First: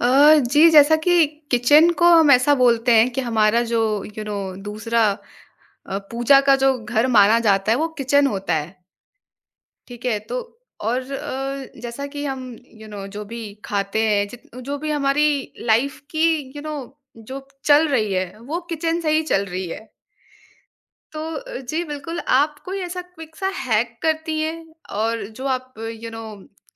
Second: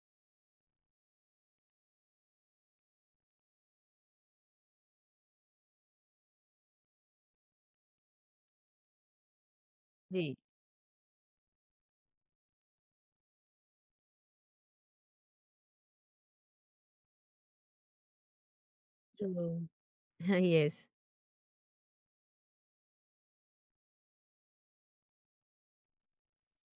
जी, जैसा कि किचन को हम ऐसा बोलते हैं कि हमारा जो यू नो दूसरा पूजा का जो घर माना जाता है वो किचन होता है, ठीक है? जी, तो और जैसा कि हम जो भी खाते हैं जित जो भी हमारी लाइफ़ की यू नो जो चल रही है, वो किचन से ही चल जो रही है। हाँ, येस। तो जी बिल्कुल, आप कोई ऐसा क्विक सा हैक करती हैं और जो आप यू नो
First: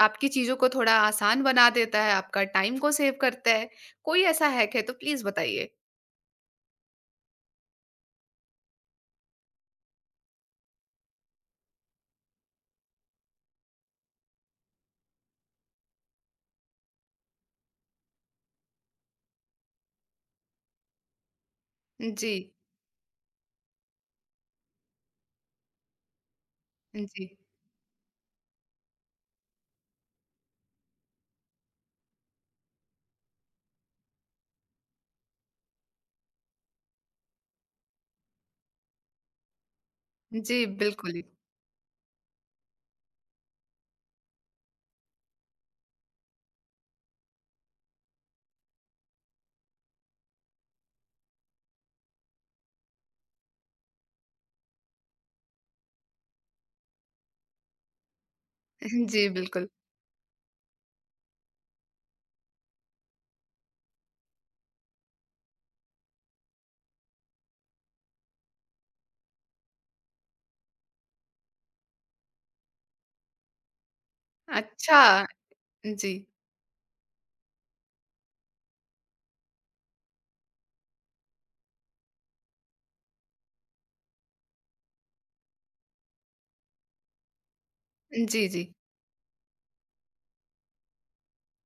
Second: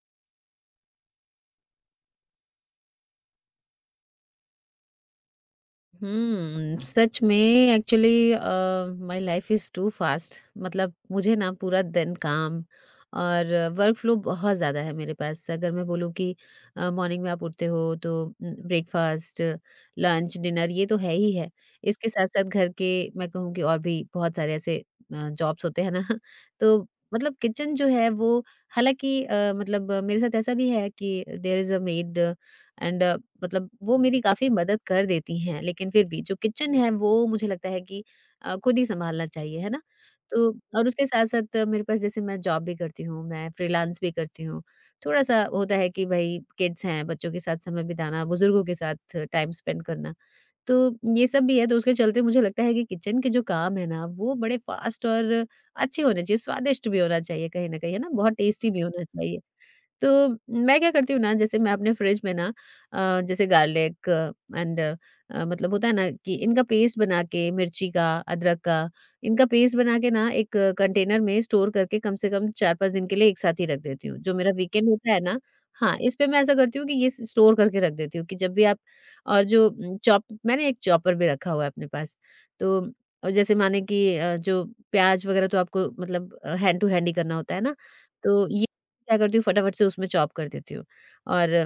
आपकी चीज़ों को थोड़ा आसान बना देता है, आपका टाइम को सेव करता है, कोई ऐसा हैक है तो प्लीज़ बताइए? सच में actually my life is too fast. मतलब मुझे ना पूरा दिन काम और वर्क फ्लो बहुत ज़्यादा है मेरे पास। अगर मैं बोलूँ कि मॉर्निंग में आप उठते हो तो ब्रेकफास्ट, लंच, डिनर ये तो है ही है। इसके साथ-साथ जी, घर के मैं कहूँ कि और भी बहुत सारे ऐसे जॉब्स होते हैं ना, तो जी, मतलब किचन जो है वो हालाँकि मतलब मेरे साथ ऐसा भी है कि there is a maid and मतलब वो मेरी काफ़ी मदद कर देती हैं, लेकिन फिर भी जो किचन है वो मुझे लगता है कि खुद ही सँभालना चाहिए, है ना? तो जी और उसके बिल्कुल। साथ-साथ मेरे पास जैसे मैं जॉब भी करती हूँ, मैं फ्रीलांस भी करती हूँ। थोड़ा-सा होता है कि भई किड्स हैं, बच्चों के साथ समय बिताना, बुज़ुर्गों के साथ टाइम स्पेंड करना, तो ये सब भी है। तो उसके चलते मुझे लगता है कि किचन के जो काम है ना, वो बड़े फ़ास्ट और अच्छे होने चाहिए, स्वादिष्ट भी होना चाहिए कहीं न कहीं, है ना? बहुत टेस्टी भी होना जी चाहिए। बिल्कुल। तो मैं क्या करती हूँ ना जैसे मैं अपने फ्रिज में ना जैसे गार्लिक एंड मतलब होता है ना कि इनका पेस्ट बना के मिर्ची का अदरक का इनका पेस्ट बना के ना एक कंटेनर में स्टोर करके कम से कम चार पांच दिन के लिए एक साथ ही रख देती हूँ जो मेरा वीकेंड अच्छा, होता है ना। हाँ, जी, इस पे मैं ऐसा करती हूँ कि ये स्टोर करके रख देती हूँ कि जब भी आप और जो चॉप, मैंने एक चॉपर भी रखा हुआ है अपने पास। तो और जैसे माने कि जो प्याज वगैरह तो आपको मतलब हैंड टू हैंड ही करना होता है ना, तो जी, ये जी। क्या करती हूँ फटाफट से उसमें चॉप कर देती हूँ और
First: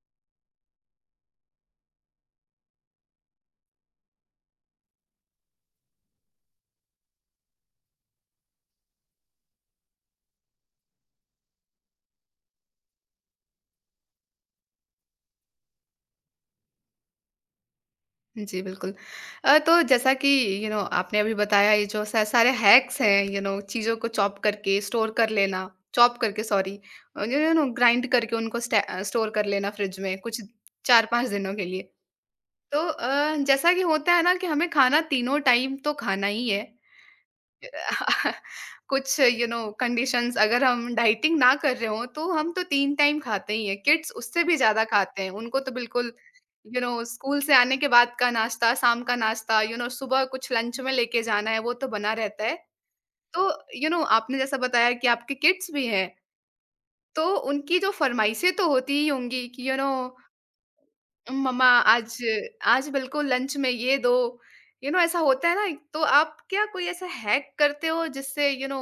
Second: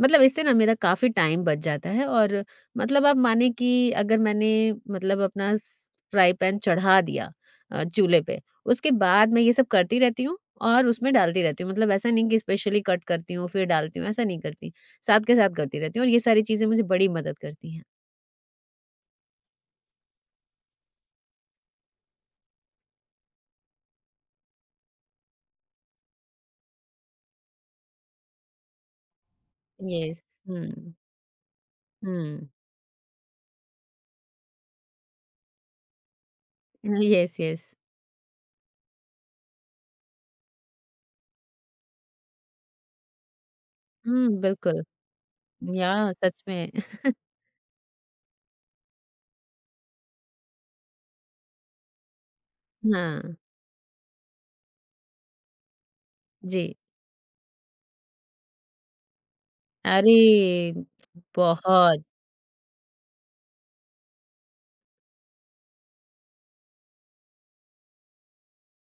मतलब इससे ना मेरा काफ़ी टाइम बच जाता है। और मतलब आप माने कि अगर मैंने मतलब अपना फ्राई पैन चढ़ा दिया चूल्हे पे, उसके बाद मैं ये सब करती रहती हूँ और उसमें डालती रहती हूँ। मतलब ऐसा नहीं कि स्पेशली कट करती हूँ फिर डालती हूँ, ऐसा नहीं करती, साथ के साथ करती रहती हूँ और ये सारी चीज़ें मुझे बड़ी मदद करती हैं। जी, बिल्कुल। तो जैसा कि आपने अभी बताया ये जो स सारे हैक्स हैं, चीज़ों को चॉप करके स्टोर कर लेना, चॉप करके सॉरी ग्राइंड करके उनको स्टोर कर लेना फ्रिज में यस। कुछ हम्म। 4-5 दिनों के लिए। हम्म। तो जैसा कि होता है ना कि हमें खाना तीनों टाइम तो खाना ही है। Yes, yes. कुछ कंडीशंस अगर हम डाइटिंग ना कर रहे हो तो हम तो 3 टाइम खाते ही हैं, किड्स हम्म, उससे भी बिल्कुल। ज़्यादा खाते हैं। उनको तो या बिल्कुल सच में। स्कूल से आने के बाद का नाश्ता, शाम का नाश्ता, सुबह कुछ लंच में लेके जाना है वो तो बना रहता है। हाँ। तो आपने जैसा बताया कि आपके किड्स भी हैं, जी। तो उनकी जो फरमाइशें तो होती ही होंगी कि अरे! मम्मा बहुत। आज, आज बिल्कुल लंच में ये दो, ऐसा होता है ना, एक तो आप क्या कोई ऐसा हैक करते हो जिससे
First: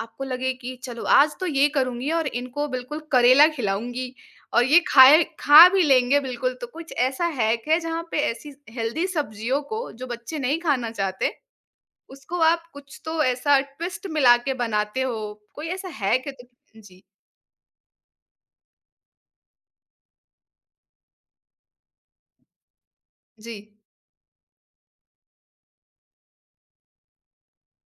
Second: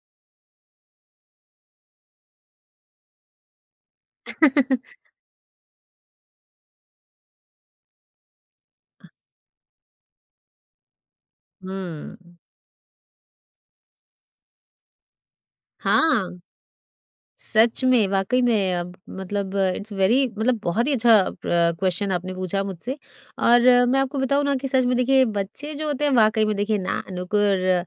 आपको लगे कि चलो आज तो ये करूँगी और इनको बिल्कुल करेला खिलाऊँगी और ये खाए खा भी लेंगे बिल्कुल। तो कुछ ऐसा हैक है जहाँ पे ऐसी हेल्दी सब्जियों को जो बच्चे नहीं खाना चाहते, हुँ। उसको आप कुछ तो ऐसा ट्विस्ट मिला के बनाते हो? कोई ऐसा हैक है हाँ। तो जी, सच में, वाक़ई में अब मतलब इट्स वेरी मतलब बहुत ही अच्छा क्वेश्चन आपने पूछा मुझसे। जी। और मैं आपको बताऊँ ना कि सच में देखिए बच्चे जो होते हैं वाक़ई में देखिए ना नुकुर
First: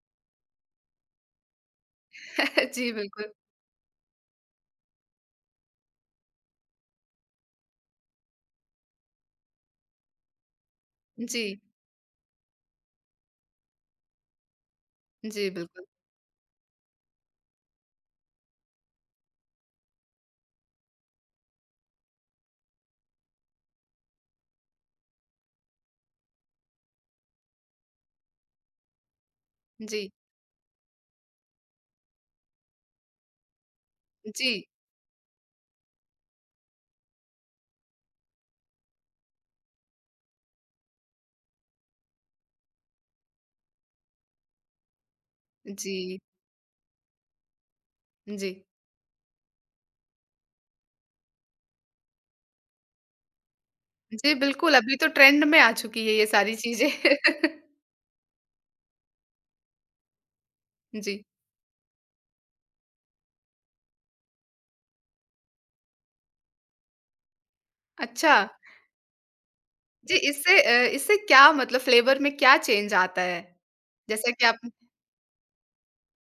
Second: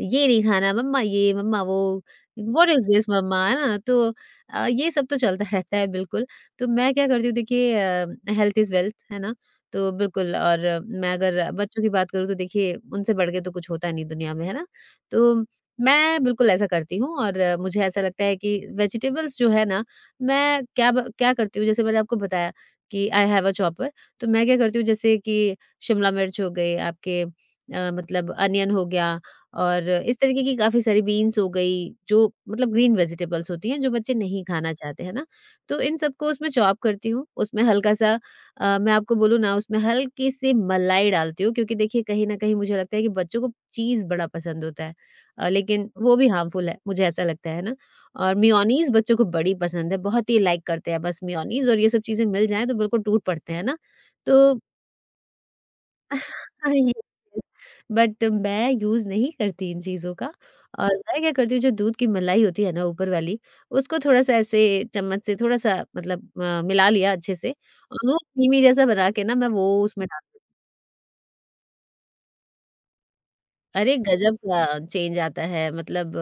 ये नहीं खाना मम्मा ये, मम्मा वो, व्हाट इज़ जी, दिस बिल्कुल। मम्मा, है ना? तो ये सब तो चलता रहता है बिल्कुल। तो मैं क्या करती हूँ देखिए हेल्थ इज़ वेल्थ, है ना? तो बिल्कुल। और मैं जी, अगर बच्चों की बात करूँ तो देखिए उनसे बढ़ के तो कुछ होता नहीं दुनिया में, है ना? तो जी बिल्कुल। मैं बिल्कुल ऐसा करती हूँ और मुझे ऐसा लगता है कि वेजिटेबल्स जो है ना, मैं क्या करती हूँ जैसे मैंने आपको बताया कि आई हैव अ चॉपर। तो मैं क्या करती हूँ जैसे कि शिमला मिर्च हो गई, आपके मतलब अनियन हो गया और जी, इस तरीके की काफ़ी सारी बीन्स हो गई, जो मतलब ग्रीन वेजिटेबल्स होती हैं जो बच्चे नहीं जी, खाना चाहते, है ना? तो इन सबको उसमें चॉप करती हूँ, उसमें हल्का-सा मैं आपको बोलूँ ना उसमें हल्की-सी मलाई डालती हूँ, क्योंकि देखिए कहीं न कहीं मुझे लगता है कि बच्चों को चीज़ बड़ा पसंद होता है। लेकिन वो जी। भी हार्मफुल है, मुझे ऐसा लगता है ना? और जी। मेयोनीज़ बच्चों को बड़ी पसंद है, बहुत ही लाइक करते हैं, बस मेयोनीज़ और ये सब चीज़ें मिल जाएँ तो बिल्कुल टूट पड़ते हैं ना? जी, तो बिल्कुल, अभी तो ट्रेंड में आ चुकी है ये सारी चीज़ें। ये बट मैं यूज़ नहीं करती इन चीज़ों का। और मैं जी, क्या करती हूँ जो दूध की मलाई होती है ना ऊपर वाली, उसको थोड़ा-सा ऐसे चम्मच से थोड़ा-सा मतलब मिला लिया अच्छे से और वो अच्छा, धीमी जैसा बना के ना मैं वो उसमें जी, डाल, इससे इससे क्या मतलब फ्लेवर में क्या चेंज आता है? अरे जैसा गजब कि आप का चेंज आता है, मतलब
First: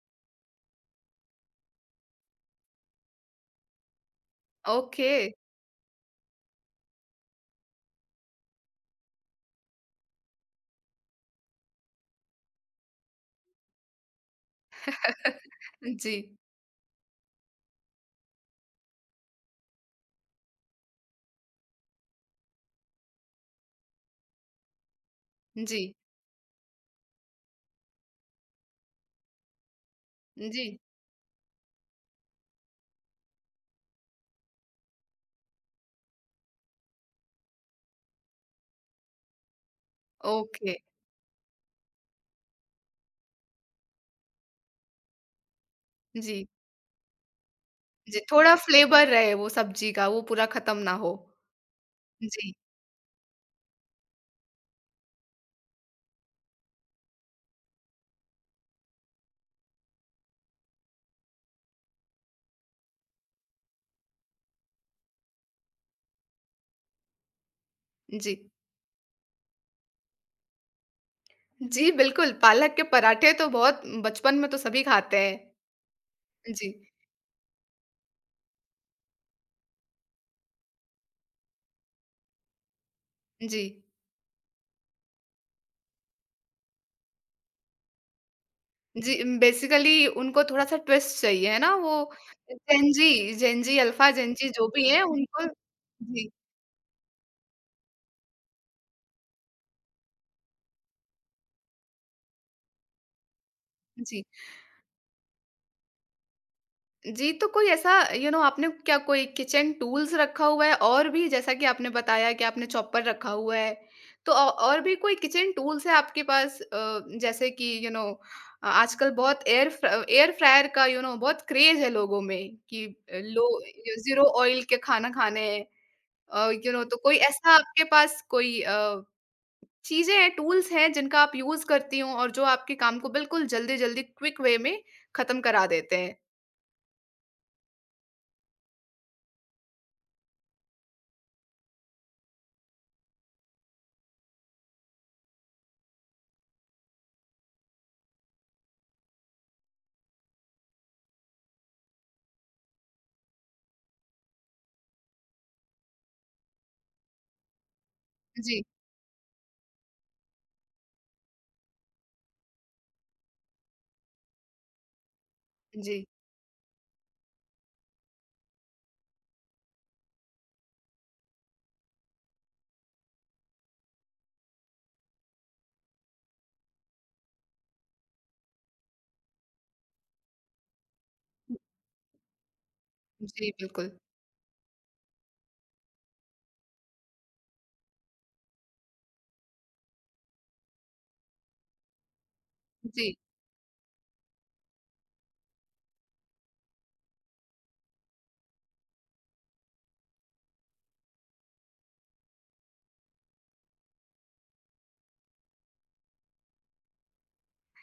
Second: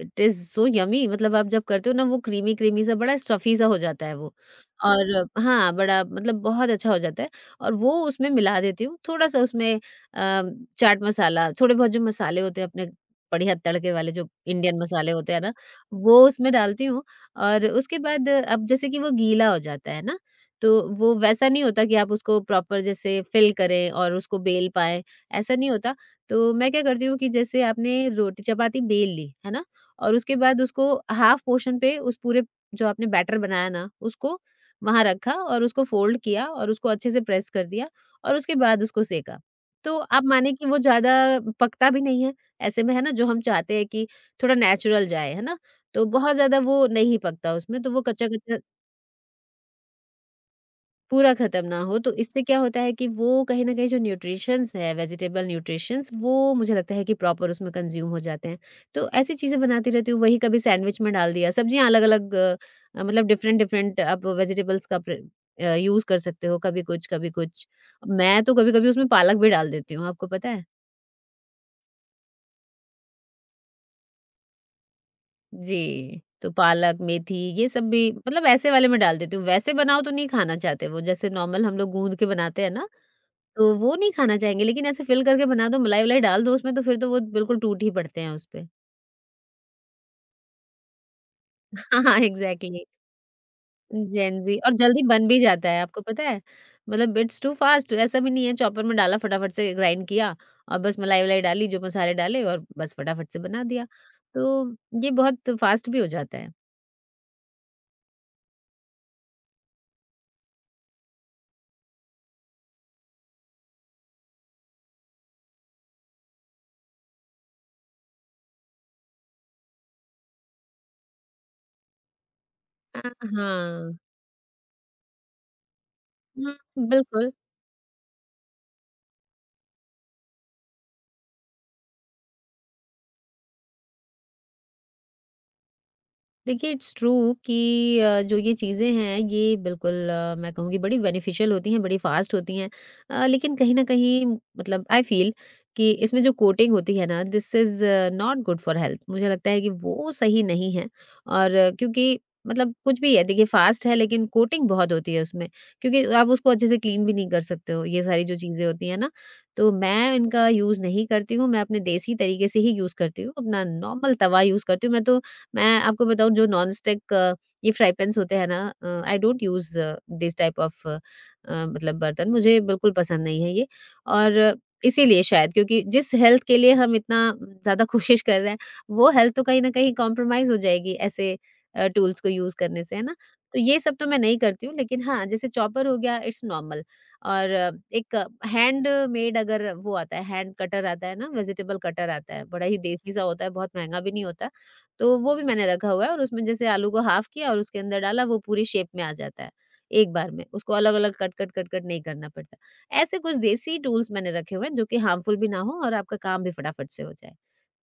इट इज़ सो यम्मी। मतलब आप जब करते हो ना वो क्रीमी-क्रीमी सा बड़ा स्टफ़ी सा हो जाता है वो। ओके, और हाँ, बड़ा मतलब बहुत अच्छा हो जाता है और वो उसमें मिला देती हूँ। थोड़ा-सा उसमें चाट मसाला, थोड़े बहुत जो मसाले होते हैं अपने बढ़िया तड़के वाले, जो इंडियन मसाले होते हैं ना, वो जी, उसमें डालती हूँ। और उसके बाद अब जैसे कि वो गीला हो जाता है ना, तो वो वैसा नहीं होता कि आप उसको प्रॉपर जैसे फ़िल करें और उसको बेल पाएँ, ऐसा नहीं होता। जी, तो मैं क्या करती हूँ कि जैसे आपने रोटी चपाती बेल ली, है ना? और उसके बाद जी, उसको हाफ़ पोर्शन पे उस पूरे जो आपने बैटर बनाया ना, उसको वहाँ रखा और उसको फ़ोल्ड किया और उसको अच्छे से प्रेस कर दिया और उसके बाद उसको सेंका। तो आप माने कि ओके, वो ज़्यादा पकता भी नहीं है, ऐसे में है ना जो हम चाहते हैं कि थोड़ा नेचुरल जाए, है ना? तो बहुत जी, ज़्यादा वो नहीं पकता उसमें, तो वो जी, थोड़ा कच्चा-कच्चा फ्लेवर रहे वो सब्ज़ी का, वो पूरा ख़त्म ना हो। पूरा खत्म ना हो, तो इससे जी, क्या होता है कि वो कहीं न कहीं जो न्यूट्रिशंस है, वेजिटेबल न्यूट्रिशंस वो मुझे लगता है कि प्रॉपर उसमें कंज़्यूम हो जाते हैं। तो ऐसी चीज़ें बनाती रहती हूँ, वही कभी सैंडविच में डाल दिया, सब्जियाँ अलग-अलग मतलब डिफरेंट-डिफरेंट आप वेजिटेबल्स का प्र यूज़ कर सकते हो, कभी कुछ, कभी कुछ। जी। मैं तो कभी-कभी उसमें पालक भी डाल देती हूँ, आपको पता है? जी, बिल्कुल, पालक के पराठे तो बहुत बचपन में तो सभी खाते हैं। जी, तो जी, पालक, मेथी ये सब भी मतलब ऐसे वाले में डाल देती हूँ, वैसे बनाओ तो नहीं खाना चाहते वो, जैसे नॉर्मल हम लोग गूँध के बनाते हैं ना, जी। तो वो नहीं खाना चाहेंगे, लेकिन ऐसे फ़िल करके बना दो, मलाई-वलाई डाल दो उसमें तो फिर तो वो बिल्कुल टूट ही पड़ते हैं उस पे। जी, बेसिकली उनको थोड़ा-सा ट्विस्ट चाहिए, है ना? हाँ, वो हाँ, एग्ज़ैक्टली। जेन जी, जेन जी, अल्फा जेन जेन जी ज़ी जो और भी जल्दी है बन भी उनको जाता है, आपको पता जी, है? मतलब इट्स टू फास्ट, ऐसा भी नहीं है, चॉपर में डाला फटाफट से ग्राइंड किया और बस मलाई-वलाई डाली, जो मसाले डाले और बस फटाफट से बना दिया। जी। तो ये बहुत फास्ट भी हो जाता है। जी, तो कोई ऐसा आपने क्या कोई किचन टूल्स रखा हुआ है? और भी, जैसा कि आपने बताया कि आपने चॉपर रखा हुआ है, तो औ और भी कोई किचन टूल्स है आपके पास? जैसे कि आजकल बहुत एयर फ्रायर का बहुत क्रेज़ है लोगों में कि अ, लो हाँ। ज़ीरो ऑयल के खाना खाने हैं। हुँ, तो कोई बिल्कुल। ऐसा आपके पास कोई चीज़ें हैं, टूल्स हैं जिनका आप यूज़ करती हूँ और जो आपके काम को बिल्कुल जल्दी-जल्दी क्विक वे में ख़त्म करा देते हैं। देखिए इट्स ट्रू कि जो ये चीज़ें हैं ये बिल्कुल मैं कहूँगी बड़ी बेनिफिशियल होती हैं, बड़ी फास्ट होती हैं। लेकिन कहीं न कहीं मतलब आई फ़ील कि इसमें जो कोटिंग होती है ना this is not good for health. मुझे लगता है कि वो सही नहीं है। और क्योंकि मतलब कुछ भी है देखिए, फास्ट है लेकिन कोटिंग बहुत होती है उसमें, क्योंकि आप उसको अच्छे से क्लीन भी नहीं कर सकते हो, ये सारी जो जी, चीज़ें होती हैं ना। तो मैं इनका यूज़ नहीं करती हूँ, मैं अपने देसी तरीके से ही यूज़ करती हूँ, अपना नॉर्मल तवा यूज़ करती हूँ। मैं तो मैं आपको जी, बताऊँ जो नॉन स्टिक ये फ्राई पैन्स होते हैं ना I don't use this type of मतलब बर्तन, मुझे बिल्कुल पसंद नहीं है ये। और इसीलिए शायद, क्योंकि जिस हेल्थ के लिए हम इतना ज़्यादा कोशिश कर रहे हैं, वो हेल्थ तो कहीं न कहीं कॉम्प्रोमाइज़ हो जाएगी ऐसे टूल्स को यूज़ करने से, है ना? जी, तो ये बिल्कुल। सब तो मैं नहीं करती हूँ, लेकिन हाँ, जैसे चॉपर हो गया, इट्स नॉर्मल। और एक हैंडमेड अगर वो आता है, हैंड कटर आता है ना, वेजिटेबल कटर आता है, बड़ा ही देसी जी, सा होता है, बहुत महँगा भी नहीं होता। तो वो भी मैंने रखा हुआ है और उसमें जैसे आलू को हाफ किया और उसके अंदर डाला वो पूरी शेप में आ जाता है, एक बार में उसको अलग-अलग कट-कट कट-कट नहीं करना पड़ता। ऐसे कुछ देसी टूल्स मैंने रखे हुए हैं जो कि हार्मफुल भी ना हो और आपका काम भी फटाफट से हो जाए।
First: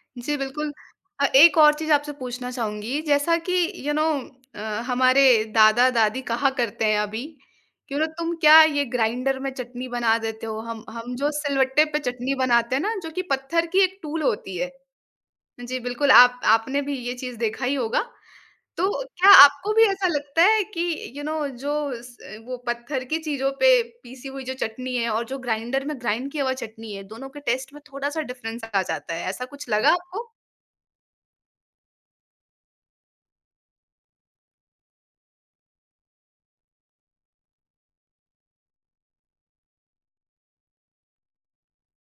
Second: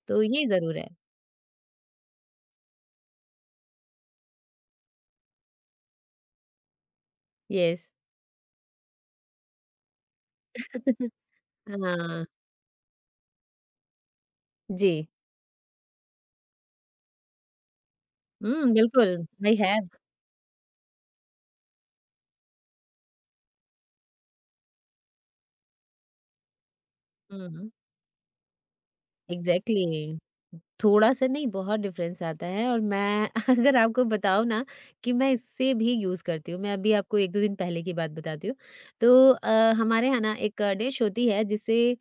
तो जी, ये बिल्कुल। ज़रूर है। एक और चीज़ आपसे पूछना चाहूँगी, जैसा कि यू नो अ, हमारे दादा-दादी कहा करते हैं अभी येस। कि बोले तुम क्या ये ग्राइंडर में चटनी बना देते हो? हम जो सिलवट्टे पे हाँ, चटनी बनाते हैं ना, जो कि पत्थर की एक टूल होती है। जी। जी, बिल्कुल, आप आपने भी ये चीज़ देखा ही होगा। हुँ, तो बिल्कुल। क्या आई आपको भी हैव, ऐसा लगता है कि जो स वो पत्थर की चीज़ों पे पीसी हुई जो चटनी है और जो ग्राइंडर में ग्राइंड किया हुआ चटनी है, दोनों के हुँ, टेस्ट में थोड़ा-सा डिफ़रेंस आ जाता है, ऐसा कुछ लगा एग्ज़ैक्टली। आपको? थोड़ा-सा नहीं बहुत डिफ़रेंस आता है और मैं अगर आपको बताऊँ ना कि मैं इससे भी यूज़ करती हूँ। मैं अभी आपको 1-2 दिन पहले की बात बताती हूँ। तो हमारे यहाँ ना एक डिश होती है जिसे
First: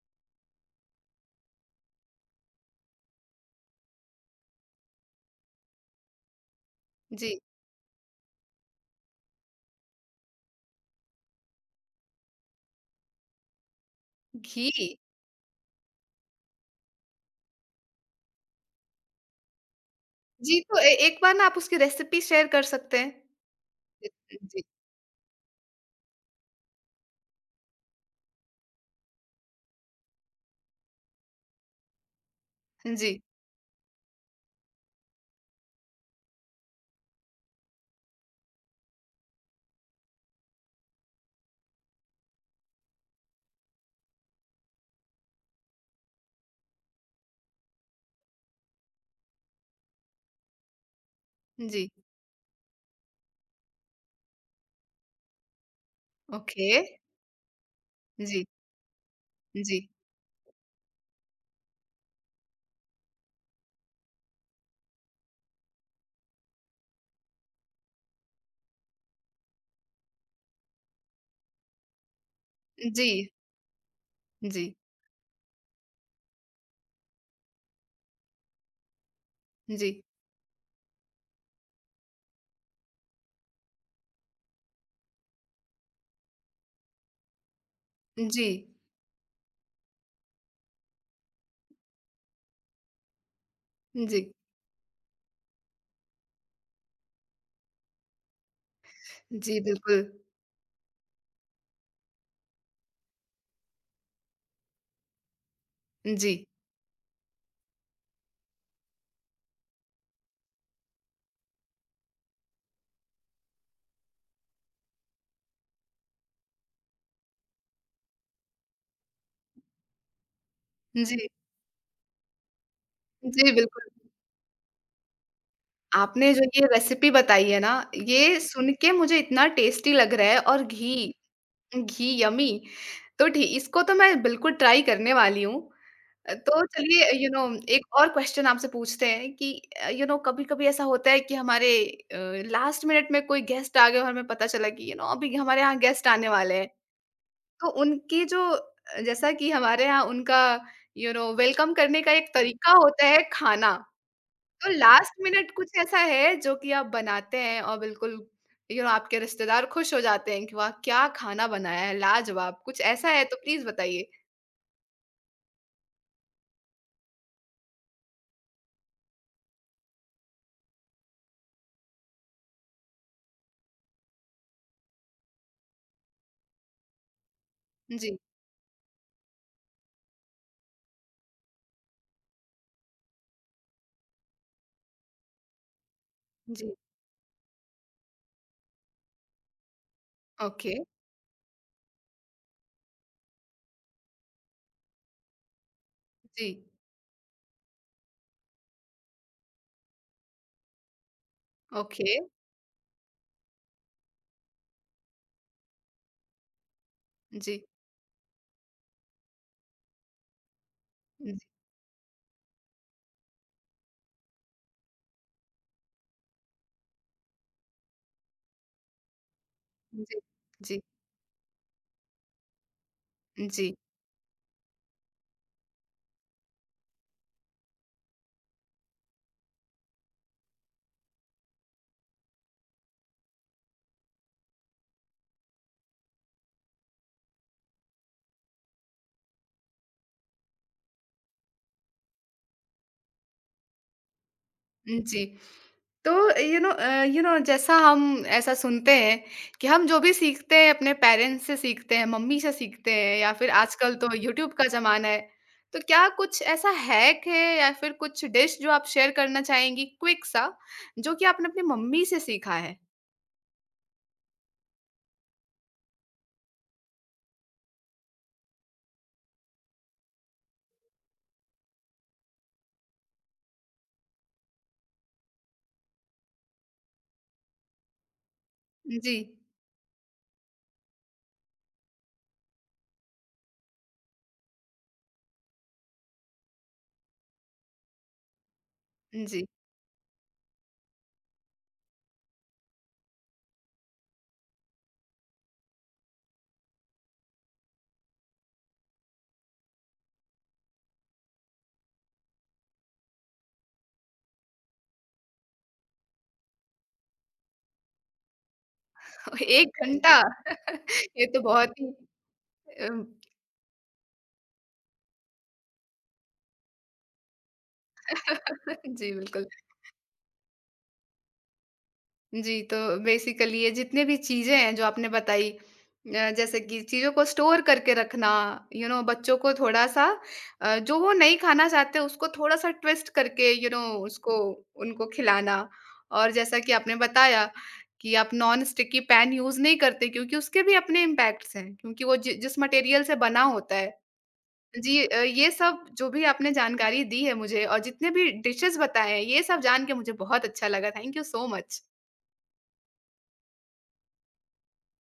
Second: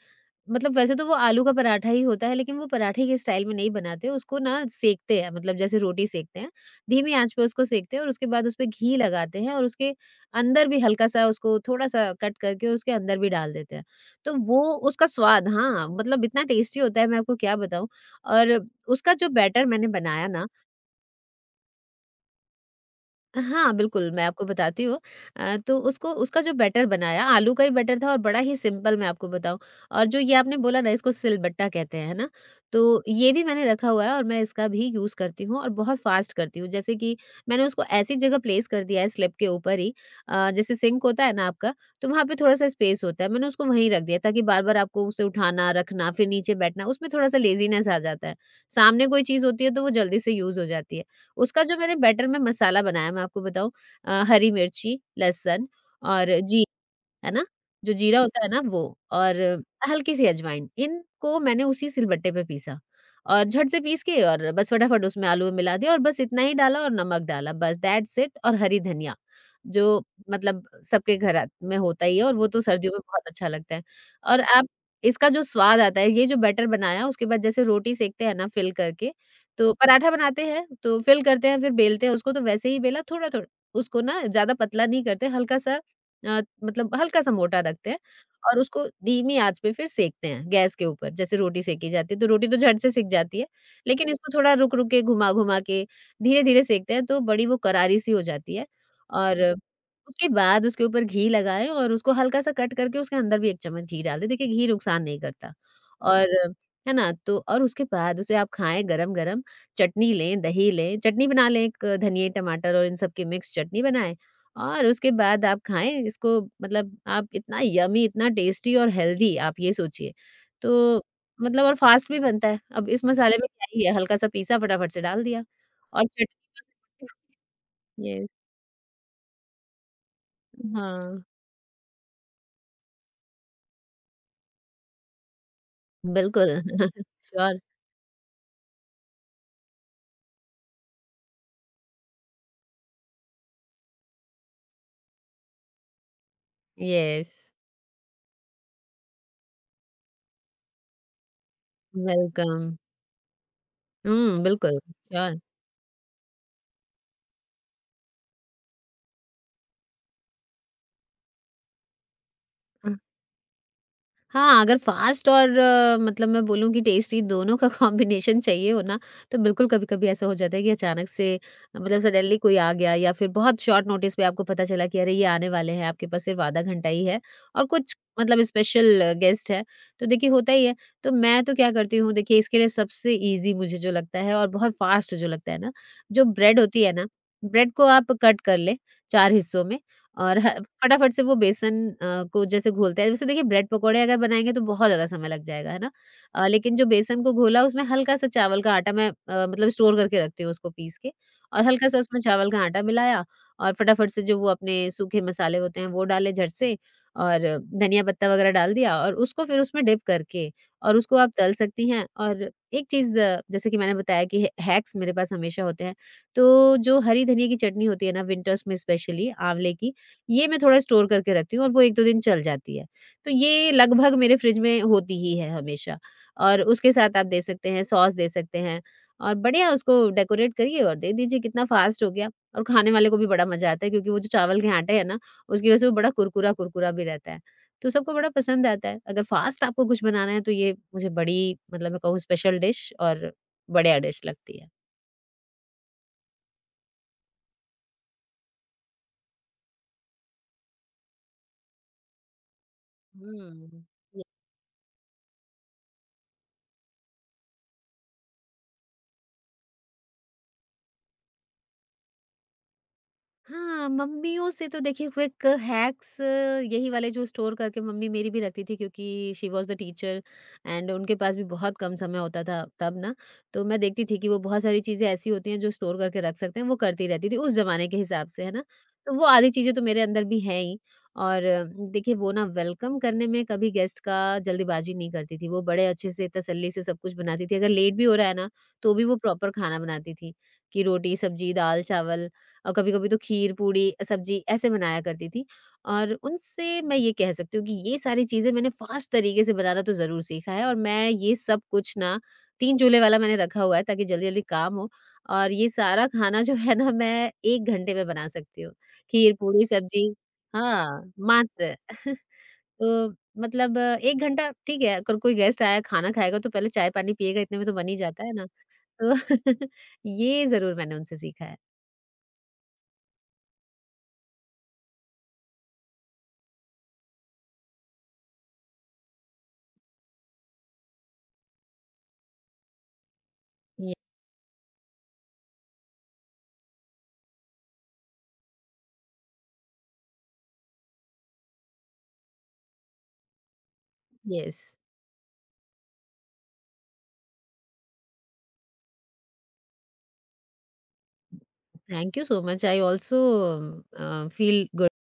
मतलब वैसे तो वो आलू का पराठा ही होता है, लेकिन वो पराठे के स्टाइल में नहीं बनाते, उसको ना सेंकते हैं मतलब जैसे रोटी सेंकते हैं, धीमी आँच जी, पे उसको सेंकते हैं और उसके बाद उसपे घी लगाते हैं और उसके अंदर भी हल्का-सा उसको थोड़ा-सा कट करके उसके अंदर भी डाल देते हैं। तो वो घी। उसका स्वाद, हाँ, मतलब इतना टेस्टी होता है मैं आपको क्या बताऊँ। और उसका जो बैटर मैंने बनाया ना, जी, तो ए एक बार ना आप उसकी रेसिपी शेयर कर सकते हैं? हाँ, बिल्कुल, मैं आपको जी, बताती हूँ। तो उसको उसका जो बैटर बनाया, आलू का ही बैटर था और बड़ा ही सिंपल, मैं आपको बताऊँ। और जो ये आपने बोला ना इसको सिलबट्टा कहते हैं, है ना? तो जी, ये भी मैंने रखा हुआ है और मैं इसका भी यूज़ करती हूँ और बहुत फ़ास्ट करती हूँ। जैसे कि मैंने उसको ऐसी जगह प्लेस कर दिया है स्लैब के ऊपर ही जैसे सिंक होता है ना आपका, तो वहाँ पे थोड़ा-सा स्पेस होता है, मैंने उसको वहीं रख दिया ताकि बार-बार आपको उसे उठाना, रखना, फिर नीचे बैठना, उसमें थोड़ा-सा लेज़ीनेस आ जाता है। सामने कोई चीज़ होती है तो वो जल्दी से यूज़ हो जाती है। उसका जो जी, मैंने बैटर में मसाला बनाया मैं आपको बताऊँ, हरी मिर्ची, लहसुन और जी, ओके। है ना? जो जीरा होता जी, है ना, वो और जी, हल्की-सी अजवाइन, इनको मैंने उसी सिलबट्टे पे पीसा और झट से पीस के और बस फटाफट उसमें आलू में मिला दिया और बस इतना ही डाला और नमक डाला बस दैट्स इट और हरी धनिया, जो मतलब सबके घर में होता ही है और वो तो जी, सर्दियों में जी, बहुत अच्छा लगता है। और आप जी, इसका जो स्वाद आता है, ये जो बैटर बनाया उसके बाद जैसे रोटी सेकते हैं ना फ़िल करके, तो जी, पराठा बनाते हैं, तो फ़िल करते हैं फिर बेलते हैं उसको, तो वैसे ही बेला थोड़ा-थोड़ा, उसको ना ज़्यादा पतला नहीं करते, हल्का-सा, मतलब हल्का-सा मोटा रखते हैं और उसको धीमी आँच पे फिर सेंकते हैं गैस के ऊपर, जैसे रोटी सेंकी जाती है, तो रोटी तो झट से सिक जाती है, लेकिन इसको जी, थोड़ा रुक-रुक के, घुमा-घुमा के, धीरे-धीरे सेंकते हैं, तो बड़ी वो करारी-सी हो जाती है और जी, बिल्कुल। उसके बाद उसके ऊपर घी लगाएँ और उसको हल्का-सा कट करके उसके अंदर भी 1 चम्मच घी डाल दें, देखिए घी नुकसान नहीं करता, और जी, है ना? तो और उसके बाद उसे आप खाएँ गरम-गरम, चटनी लें, दही लें, चटनी बना लें एक धनिये, टमाटर और इन सब की मिक्स चटनी बनाएँ और उसके बाद आप खाएँ इसको, मतलब आप इतना यम्मी, इतना टेस्टी और हेल्दी आप ये सोचिए। तो जी। मतलब और फास्ट भी बनता है। अब इस मसाले में जी, क्या ही बिल्कुल। है, हल्का-सा पीसा फटाफट से डाल दिया और चटनी। आपने जो ये तो रेसिपी बताई है ना, यस, ये सुन के मुझे इतना टेस्टी लग रहा है, और घी, हाँ, घी यम्मी! तो ठी इसको तो मैं बिल्कुल ट्राई करने वाली हूँ। बिल्कुल तो चलिए श्योर, एक और क्वेश्चन आपसे पूछते हैं कि कभी-कभी ऐसा होता है कि हमारे अ, लास्ट मिनट में कोई गेस्ट आ गए और हमें पता चला कि अभी हमारे यहाँ गेस्ट आने वाले हैं। यस, तो उनकी जो जैसा कि हमारे यहाँ उनका वेलकम करने का एक वेलकम। तरीका होता है, खाना। हुँ, तो बिल्कुल, लास्ट श्योर। मिनट कुछ ऐसा है जो कि आप बनाते हैं और बिल्कुल आपके रिश्तेदार खुश हो जाते हैं कि वाह क्या खाना बनाया है, लाजवाब, कुछ ऐसा है तो प्लीज बताइए। हाँ, अगर फ़ास्ट और मतलब मैं बोलूँ कि टेस्टी दोनों का कॉम्बिनेशन चाहिए हो ना, तो बिल्कुल कभी-कभी ऐसा हो जाता है कि अचानक से मतलब सडनली कोई आ गया या फिर बहुत शॉर्ट नोटिस पे आपको पता चला कि अरे! ये आने वाले हैं, आपके पास सिर्फ़ ½ घंटा ही है और कुछ जी, मतलब स्पेशल गेस्ट है, तो देखिए होता ही है। तो मैं तो क्या करती हूँ, देखिए इसके लिए सबसे ईज़ी मुझे जो लगता है और बहुत फ़ास्ट जो लगता है ना, जो ब्रेड जी, होती है ना, ब्रेड को आप कट कर लें 4 हिस्सों में और ह ओके, फटाफट से वो बेसन को जैसे घोलते हैं वैसे, देखिए ब्रेड पकौड़े अगर बनाएँगे तो बहुत ज़्यादा समय लग जाएगा, है ना? जी, लेकिन जो बेसन को घोला उसमें हल्का-सा चावल का आटा मैं मतलब स्टोर करके रखती हूँ उसको पीस के, और हल्का-सा ओके, उसमें चावल का आटा मिलाया और फटाफट से जो वो अपने सूखे मसाले होते हैं वो डाले झट से और जी, धनिया पत्ता वगैरह डाल दिया और उसको फिर उसमें डिप करके और उसको आप जी, तल सकती हैं। और एक चीज़, जैसे कि मैंने बताया कि है, हैक्स मेरे पास हमेशा होते हैं। तो जो हरी धनिया की चटनी होती है ना विंटर्स में, स्पेशली आँवले की, जी, ये मैं थोड़ा जी, स्टोर करके रखती हूँ और वो 1-2 दिन चल जाती है। तो ये जी, लगभग मेरे फ्रिज में होती ही है हमेशा और उसके साथ आप दे सकते हैं, सॉस दे सकते हैं और बढ़िया उसको डेकोरेट करिए और दे दीजिए, कितना फास्ट हो गया। और खाने वाले को भी बड़ा मज़ा आता है क्योंकि वो जो चावल के आटे हैं ना, उसकी वज़ह से वो बड़ा कुरकुरा-कुरकुरा भी रहता है। तो सबको बड़ा पसंद आता है। अगर फास्ट आपको कुछ बनाना है तो ये मुझे बड़ी, मतलब मैं कहूँ, स्पेशल डिश और बढ़िया डिश लगती है। जी, जी। तो जैसा हम ऐसा सुनते हैं कि हम जो भी सीखते हैं अपने पेरेंट्स से सीखते हैं, मम्मी से सीखते हैं, या फिर हुँ। आजकल तो यूट्यूब का ज़माना है। तो क्या कुछ ऐसा हैक है या फिर कुछ डिश जो आप शेयर करना चाहेंगी क्विक सा, जो कि आपने अपनी मम्मी से सीखा है? हाँ, मम्मियों से तो देखिए क्विक हैक्स यही वाले जो स्टोर करके मम्मी मेरी भी रखती थी, क्योंकि she was the teacher and उनके पास भी बहुत कम समय होता था तब ना, तो मैं देखती थी कि वो बहुत सारी चीज़ें ऐसी होती हैं जो स्टोर करके रख सकते हैं, वो करती रहती थी उस ज़माने के हिसाब से, है ना? तो जी, वो आधी चीज़ें तो मेरे अंदर भी हैं ही और देखिए वो ना वेलकम करने में कभी गेस्ट का जल्दबाजी नहीं करती थी, वो बड़े अच्छे से तसल्ली से सब कुछ बनाती थी, अगर लेट भी हो रहा है ना, तो भी वो जी। प्रॉपर खाना बनाती थी, कि रोटी, सब्जी, दाल, चावल और कभी-कभी तो खीर, पूड़ी, सब्जी ऐसे बनाया करती थी। और उनसे मैं ये कह सकती हूँ कि ये सारी चीज़ें मैंने फ़ास्ट तरीके से बनाना तो ज़रूर सीखा है और मैं ये सब कुछ ना 3 चूल्हे वाला मैंने रखा हुआ है ताकि जल्दी-जल्दी काम हो और ये सारा खाना जो है ना मैं 1 घंटे में बना सकती हूँ। खीर, पूड़ी, 1 सब्जी। घंटा! हाँ, ये तो मात्र। बहुत ही अ, तो मतलब 1 घंटा ठीक है, अगर कोई गेस्ट आया, खाना खाएगा तो पहले चाय-पानी पिएगा, इतने में तो बन ही जाता है ना। जी बिल्कुल। तो ये ज़रूर मैंने उनसे सीखा है। जी, तो बेसिकली ये जितने भी चीज़ें हैं जो आपने बताई, जैसे कि चीज़ों को स्टोर करके रखना, बच्चों को थोड़ा-सा जो वो नहीं खाना चाहते उसको थोड़ा-सा ट्विस्ट करके ये उसको उनको खिलाना, और जैसा कि आपने बताया कि आप नॉन स्टिकी पैन यूज़ नहीं करते क्योंकि उसके भी अपने इम्पैक्ट्स हैं, क्योंकि वो जि जिस मटेरियल से बना होता है। येस। जी, ये सब जो भी आपने जानकारी दी है मुझे और जितने भी डिशेज़ बताए हैं, ये सब जान के मुझे बहुत अच्छा लगा। Thank you so much. Thank you so much. I also feel good.